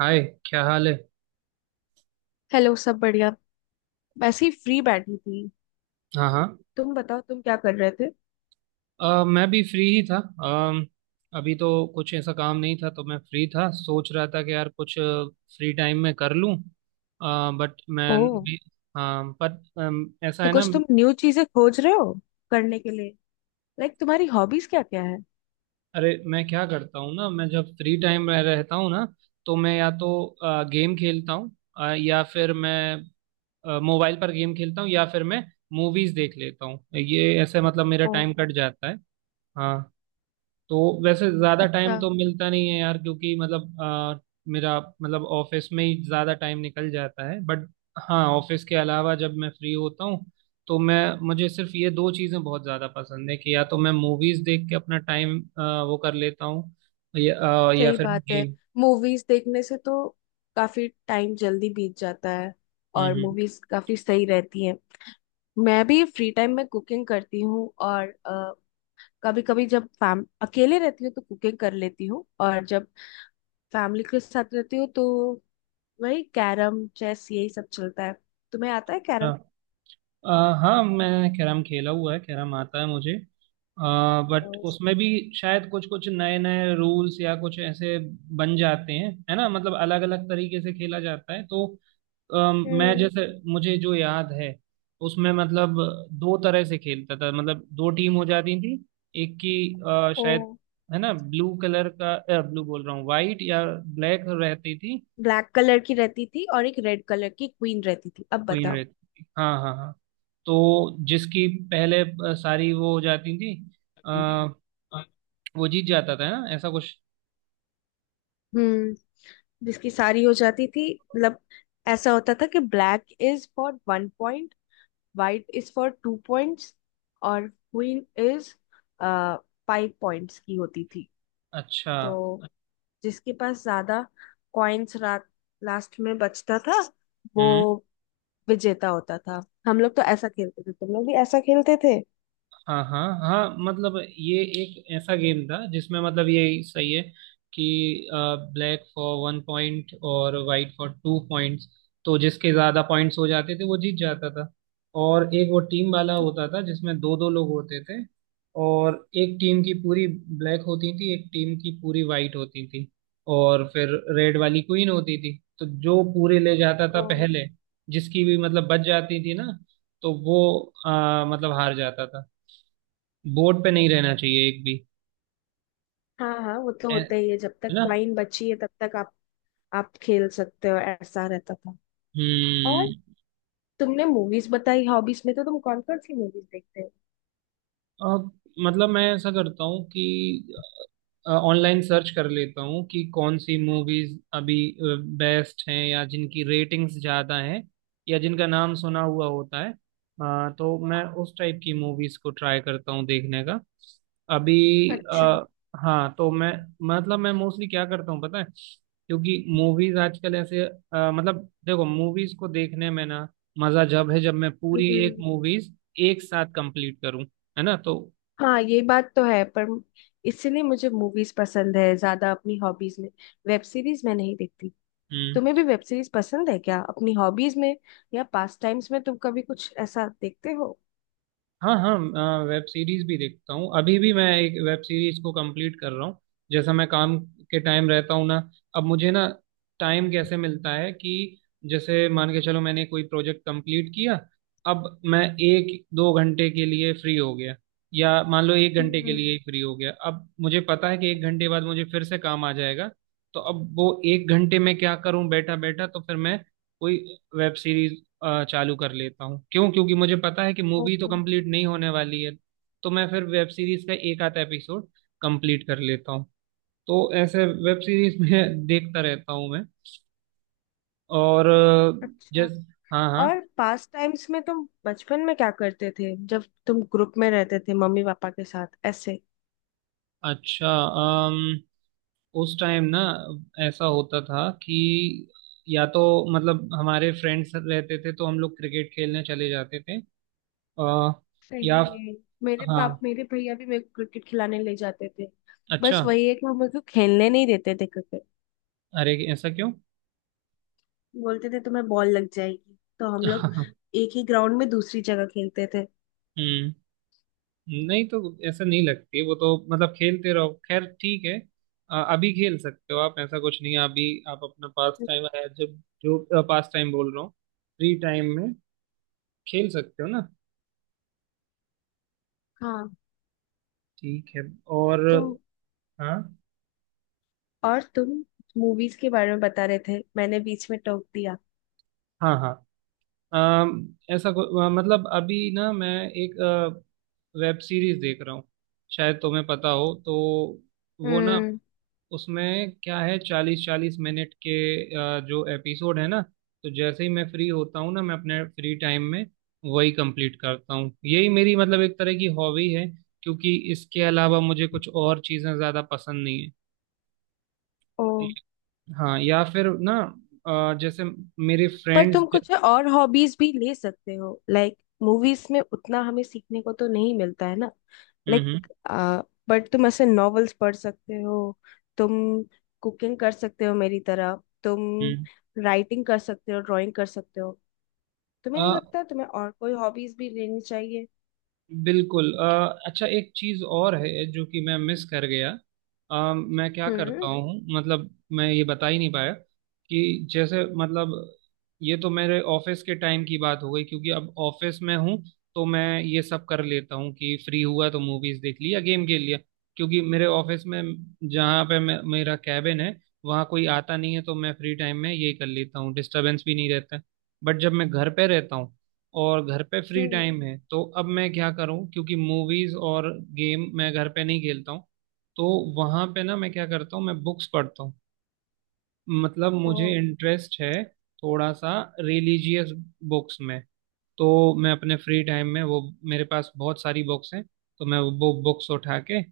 हाय, क्या हाल है। हेलो। सब बढ़िया। वैसे ही फ्री बैठी थी। हाँ, हाँ। तुम बताओ, तुम क्या कर रहे थे? मैं भी फ्री ही था। अम, अभी तो कुछ ऐसा काम नहीं था, तो मैं फ्री था। सोच रहा था कि यार कुछ फ्री टाइम में कर लूं। बट मैं ओह। भी। हाँ, पर ऐसा तो है ना। कुछ तुम न्यू चीजें खोज रहे हो करने के लिए। लाइक, तुम्हारी हॉबीज क्या क्या है? अरे, मैं क्या करता हूँ ना, मैं जब फ्री टाइम में रहता हूँ ना, तो मैं या तो गेम खेलता हूँ। या फिर मैं मोबाइल पर गेम खेलता हूँ या फिर मैं मूवीज देख लेता हूँ। ये ऐसे मतलब मेरा ओह, टाइम कट जाता है। हाँ, तो वैसे ज्यादा टाइम अच्छा। तो मिलता नहीं है यार, क्योंकि मतलब मेरा मतलब ऑफिस में ही ज्यादा टाइम निकल जाता है। बट। हाँ, ऑफिस के अलावा जब मैं फ्री होता हूँ तो मैं मुझे सिर्फ ये दो चीजें बहुत ज्यादा पसंद है कि या तो मैं मूवीज देख के अपना टाइम वो कर लेता हूँ, या या सही फिर बात है। गेम। मूवीज देखने से तो काफी टाइम जल्दी बीत जाता है, हम्म, और हम्म। मूवीज काफी सही रहती हैं। मैं भी फ्री टाइम में कुकिंग करती हूँ, और कभी कभी जब फैम अकेले रहती हूँ तो कुकिंग कर लेती हूँ, और जब फैमिली के साथ रहती हूँ तो वही कैरम चेस यही सब चलता है। तुम्हें आता है कैरम? हाँ। अ, हाँ, मैंने कैरम खेला हुआ है। कैरम आता है मुझे, बट उसमें भी शायद कुछ कुछ नए नए रूल्स या कुछ ऐसे बन जाते हैं, है ना। मतलब अलग अलग तरीके से खेला जाता है तो मैं हम्म। जैसे, मुझे जो याद है उसमें, मतलब दो तरह से खेलता था। मतलब दो टीम हो जाती थी, एक की ओ। शायद, है ना, ब्लू कलर का। ब्लू बोल रहा हूँ, वाइट या ब्लैक रहती थी। ब्लैक कलर की रहती थी और एक रेड कलर की क्वीन रहती थी। अब क्वीन बताओ। रहती थी, हाँ, हाँ, हाँ। तो जिसकी पहले सारी वो हो जाती थी, आ, वो जीत जाता था ना, ऐसा कुछ। हम्म। जिसकी सारी हो जाती थी, मतलब ऐसा होता था कि black is for 1 point, white is for 2 points, और क्वीन इज 5 पॉइंट्स की होती थी। अच्छा। तो जिसके पास ज्यादा कॉइन्स रात लास्ट में बचता था, वो हम्म। विजेता होता था। हम लोग तो ऐसा खेलते थे, तुम लोग भी ऐसा खेलते थे? हाँ, हाँ, हाँ। मतलब ये एक ऐसा गेम था जिसमें मतलब ये सही है कि ब्लैक फॉर 1 पॉइंट और वाइट फॉर 2 पॉइंट्स। तो जिसके ज़्यादा पॉइंट्स हो जाते थे वो जीत जाता था। और एक वो टीम वाला होता था जिसमें दो दो लोग होते थे, और एक टीम की पूरी ब्लैक होती थी, एक टीम की पूरी वाइट होती थी, और फिर रेड वाली क्वीन होती थी। तो जो पूरे ले जाता था ओ, पहले, जिसकी भी मतलब बच जाती थी ना, तो वो मतलब हार जाता था। बोर्ड पे नहीं रहना चाहिए एक भी। हाँ हाँ, वो तो है होता ही है है। जब तक ना। कॉइन बची है तब तक आप खेल सकते हो, ऐसा रहता था। और हम्म। तुमने मूवीज बताई हॉबीज में, तो तुम कौन कौन सी मूवीज देखते हो? अब मतलब मैं ऐसा करता हूँ कि ऑनलाइन सर्च कर लेता हूँ कि कौन सी मूवीज अभी बेस्ट हैं या जिनकी रेटिंग्स ज़्यादा हैं या जिनका नाम सुना हुआ होता है। तो मैं उस टाइप की मूवीज को ट्राई करता हूँ देखने का। अभी अच्छा। अ, हाँ, तो मैं मतलब मैं मोस्टली क्या करता हूँ पता है, क्योंकि मूवीज आजकल ऐसे, मतलब देखो, मूवीज को देखने में ना, मज़ा जब है जब मैं पूरी एक हम्म। मूवीज एक साथ कंप्लीट करूँ, है ना, तो। हाँ, ये बात तो है, पर इसीलिए मुझे मूवीज पसंद है ज्यादा अपनी हॉबीज में। वेब सीरीज मैं नहीं देखती। तुम्हें हम्म। भी वेब सीरीज पसंद है क्या अपनी हॉबीज में, या पास टाइम्स में तुम कभी कुछ ऐसा देखते हो? हाँ, हाँ। वेब सीरीज भी देखता हूँ, अभी भी मैं एक वेब सीरीज को कंप्लीट कर रहा हूँ। जैसा मैं काम के टाइम रहता हूँ ना, अब मुझे ना टाइम कैसे मिलता है कि जैसे मान के चलो मैंने कोई प्रोजेक्ट कंप्लीट किया, अब मैं एक दो घंटे के लिए फ्री हो गया। या मान लो 1 घंटे के हम्म। लिए ही फ्री हो गया, अब मुझे पता है कि 1 घंटे बाद मुझे फिर से काम आ जाएगा। तो अब वो 1 घंटे में क्या करूं बैठा बैठा, तो फिर मैं कोई वेब सीरीज चालू कर लेता हूँ। क्यों? क्योंकि मुझे पता है कि ओ, मूवी तो कंप्लीट नहीं होने वाली है। तो मैं फिर वेब सीरीज का एक आधा एपिसोड कंप्लीट कर लेता हूँ। तो ऐसे वेब सीरीज में देखता रहता हूँ मैं। और अच्छा। जस हाँ, हाँ। और पास टाइम्स में तुम बचपन में क्या करते थे जब तुम ग्रुप में रहते थे मम्मी पापा के साथ ऐसे? अच्छा। अम, उस टाइम ना, ऐसा होता था कि या तो मतलब हमारे फ्रेंड्स रहते थे तो हम लोग क्रिकेट खेलने चले जाते थे। अ, सही या। में? हाँ, मेरे भैया भी मेरे को क्रिकेट खिलाने ले जाते थे। अच्छा। बस वही है कि वो मेरे को खेलने नहीं देते थे क्रिकेट। अरे, ऐसा क्यों? बोलते थे तुम्हें बॉल लग जाएगी, तो हम लोग हम्म। एक ही ग्राउंड में दूसरी जगह खेलते थे। नहीं, तो ऐसा नहीं लगती वो तो, मतलब खेलते रहो, खैर ठीक है। अभी खेल सकते हो आप, ऐसा कुछ नहीं है। अभी आप अपना पास टाइम है, जब जो पास टाइम बोल रहा हूँ फ्री टाइम में, खेल सकते हो ना। हाँ। ठीक है। और। तुम हाँ, और तुम मूवीज के बारे में बता रहे थे, मैंने बीच में टोक दिया। हाँ, हाँ। मतलब अभी ना मैं एक वेब सीरीज देख रहा हूँ, शायद तुम्हें पता हो तो। वो ना, हम्म। उसमें क्या है, 40-40 मिनट के जो एपिसोड है ना। तो जैसे ही मैं फ्री होता हूँ ना, मैं अपने फ्री टाइम में वही कंप्लीट करता हूँ। यही मेरी मतलब एक तरह की हॉबी है, क्योंकि इसके अलावा मुझे कुछ और चीज़ें ज़्यादा पसंद नहीं है। ओ। हाँ, या फिर ना जैसे मेरे पर फ्रेंड्स। तुम कुछ और हॉबीज भी ले सकते हो। लाइक, मूवीज में उतना हमें सीखने को तो नहीं मिलता है ना। हम्म, लाइक, बट तुम ऐसे नॉवेल्स पढ़ सकते हो, तुम कुकिंग कर सकते हो मेरी तरह, तुम हम्म, राइटिंग कर सकते हो, ड्राइंग कर सकते हो। तुम्हें नहीं हम्म। लगता तुम्हें और कोई हॉबीज भी लेनी चाहिए? बिल्कुल। अच्छा, एक चीज और है जो कि मैं मिस कर गया। मैं क्या करता हम्म। हूँ मतलब, मैं ये बता ही नहीं पाया कि जैसे मतलब, ये तो मेरे ऑफिस के टाइम की बात हो गई क्योंकि अब ऑफिस में हूँ, तो मैं ये सब कर लेता हूँ कि फ्री हुआ तो मूवीज देख ली या गेम खेल लिया। क्योंकि मेरे ऑफिस में जहाँ पे मेरा कैबिन है, वहाँ कोई आता नहीं है, तो मैं फ्री टाइम में ये कर लेता हूँ, डिस्टरबेंस भी नहीं रहता। बट जब मैं घर पे रहता हूँ और घर पे फ्री हम्म। टाइम है, तो अब मैं क्या करूं? क्योंकि मूवीज और गेम मैं घर पे नहीं खेलता हूं। तो वहां पे ना, मैं क्या करता हूँ, मैं बुक्स पढ़ता हूँ। मतलब ओ, मुझे इंटरेस्ट है थोड़ा सा रिलीजियस बुक्स में। तो मैं अपने फ्री टाइम में वो, मेरे पास बहुत सारी बुक्स हैं, तो मैं वो बुक्स उठा के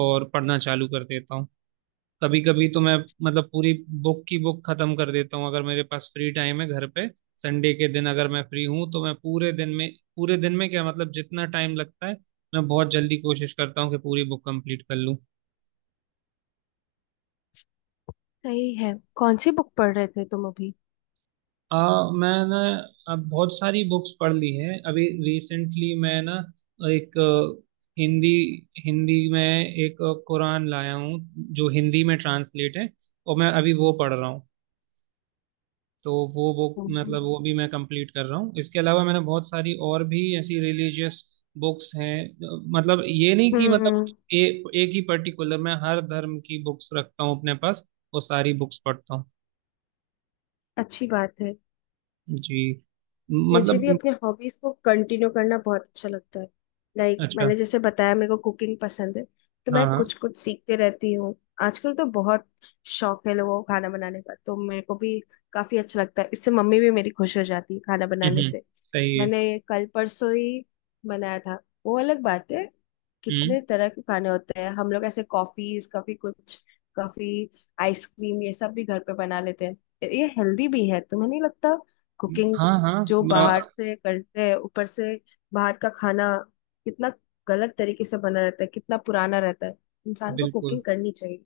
और पढ़ना चालू कर देता हूँ। कभी कभी तो मैं मतलब पूरी बुक की बुक खत्म कर देता हूँ, अगर मेरे पास फ्री टाइम है घर पे। संडे के दिन अगर मैं फ्री हूँ तो मैं पूरे दिन में, पूरे दिन में क्या मतलब जितना टाइम लगता है, मैं बहुत जल्दी कोशिश करता हूँ कि पूरी बुक कंप्लीट कर लूँ। सही है। कौन सी बुक पढ़ रहे थे तुम अभी? आ मैंने अब बहुत सारी बुक्स पढ़ ली हैं। अभी रिसेंटली मैं ना एक हिंदी हिंदी में एक कुरान लाया हूँ, जो हिंदी में ट्रांसलेट है और मैं अभी वो पढ़ रहा हूँ। तो वो बुक हम्म। मतलब वो भी मैं कंप्लीट कर रहा हूँ। इसके अलावा मैंने बहुत सारी और भी ऐसी रिलीजियस बुक्स हैं। मतलब ये नहीं कि मतलब हम्म। ए, एक ही पर्टिकुलर, मैं हर धर्म की बुक्स रखता हूँ अपने पास, वो सारी बुक्स पढ़ता हूँ। अच्छी बात है। जी। मुझे मतलब भी अपने हॉबीज को कंटिन्यू करना बहुत अच्छा लगता है। लाइक, अच्छा। मैंने जैसे बताया, मेरे को कुकिंग पसंद है। तो हाँ, मैं हाँ। कुछ कुछ सीखते रहती हूँ। आजकल तो बहुत शौक है लोगों को खाना बनाने का, तो मेरे को भी काफी अच्छा लगता है। इससे मम्मी भी मेरी खुश हो जाती है खाना बनाने हम्म, से। सही है। मैंने कल परसों ही बनाया था, वो अलग बात है। हम्म। कितने तरह के खाने होते हैं, हम लोग ऐसे कॉफीज कभी कुछ, कभी आइसक्रीम ये सब भी घर पे बना लेते हैं। ये हेल्दी भी है। तुम्हें नहीं लगता कुकिंग हाँ, हाँ। जो बाहर अ, से करते हैं, ऊपर से बाहर का खाना कितना गलत तरीके से बना रहता है, कितना पुराना रहता है? इंसान को बिल्कुल। कुकिंग करनी चाहिए।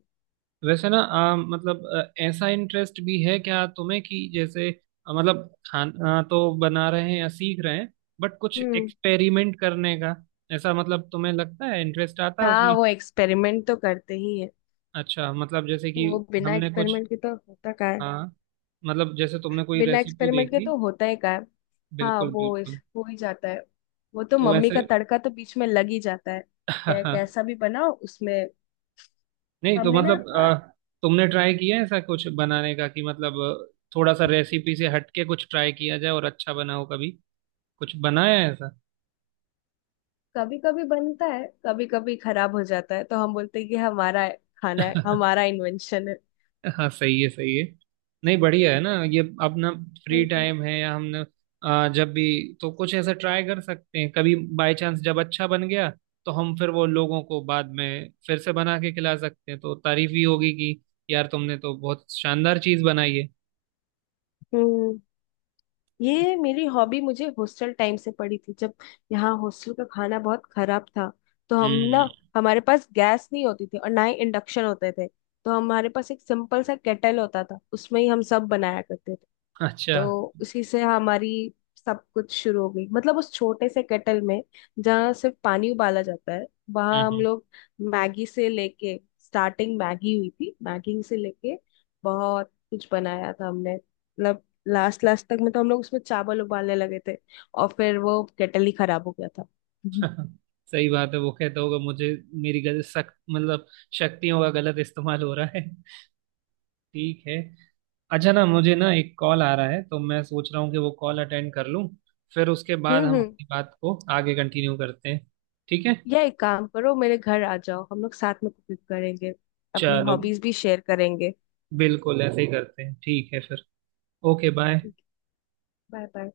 वैसे ना मतलब ऐसा इंटरेस्ट भी है क्या तुम्हें कि जैसे मतलब खाना तो बना रहे हैं या सीख रहे हैं, बट कुछ हम्म। एक्सपेरिमेंट करने का ऐसा मतलब तुम्हें लगता है इंटरेस्ट आता है हाँ, उसमें? वो एक्सपेरिमेंट तो करते ही है। अच्छा, मतलब जैसे कि वो बिना हमने कुछ, एक्सपेरिमेंट के तो होता क्या है? हाँ, मतलब जैसे तुमने कोई बिना रेसिपी एक्सपेरिमेंट के देखी। तो होता ही क्या है? हाँ, बिल्कुल, वो इस बिल्कुल। हो ही जाता है। वो तो तो मम्मी का वैसे तड़का तो बीच में लग ही जाता है। कैसा भी बनाओ उसमें। नहीं तो हमने ना मतलब तुमने ट्राई किया है ऐसा कुछ बनाने का कि मतलब थोड़ा सा रेसिपी से हटके कुछ ट्राई किया जाए और अच्छा बनाओ, कभी कुछ बनाया है? कभी कभी बनता है, कभी कभी खराब हो जाता है, तो हम बोलते हैं कि हमारा खाना है, ऐसा। हमारा इन्वेंशन है। हाँ, सही है, सही है। नहीं, बढ़िया है ना, ये अपना फ्री हम्म। टाइम है या हमने जब भी तो कुछ ऐसा ट्राई कर सकते हैं। कभी बाय चांस जब अच्छा बन गया, तो हम फिर वो लोगों को बाद में फिर से बना के खिला सकते हैं, तो तारीफ भी होगी कि यार तुमने तो बहुत शानदार चीज बनाई है। हम्म। ये मेरी हॉबी मुझे हॉस्टल टाइम से पड़ी थी, जब यहाँ हॉस्टल का खाना बहुत खराब था। तो हम ना हम्म, हमारे पास गैस नहीं होती थी और ना ही इंडक्शन होते थे। तो हमारे पास एक सिंपल सा केटल होता था, उसमें ही हम सब बनाया करते थे। अच्छा। तो उसी से हमारी सब कुछ शुरू हो गई, मतलब उस छोटे से केटल में जहाँ सिर्फ पानी उबाला जाता है, वहां हम हम्म, लोग मैगी से लेके स्टार्टिंग मैगी हुई थी। मैगी से लेके बहुत कुछ बनाया था हमने, मतलब लास्ट लास्ट तक में तो हम लोग उसमें चावल उबालने लगे थे। और फिर वो केटल ही खराब हो गया था। हम्म। हम्म। सही बात है, वो कहता होगा मुझे, मेरी गलत सक मतलब शक्तियों का गलत इस्तेमाल हो रहा है। ठीक है। अच्छा, ना मुझे ना एक कॉल आ रहा है तो मैं सोच रहा हूँ कि वो कॉल अटेंड कर लूँ, फिर उसके बाद हम्म। हम हम्म। अपनी बात को आगे कंटिन्यू करते हैं। ठीक है, या एक काम करो, मेरे घर आ जाओ, हम लोग साथ में कुकिंग करेंगे, अपनी चलो। हॉबीज भी शेयर करेंगे। बिल्कुल, ऐसे ही करते हैं, ठीक है फिर। Okay, bye. ठीक है। Bye bye.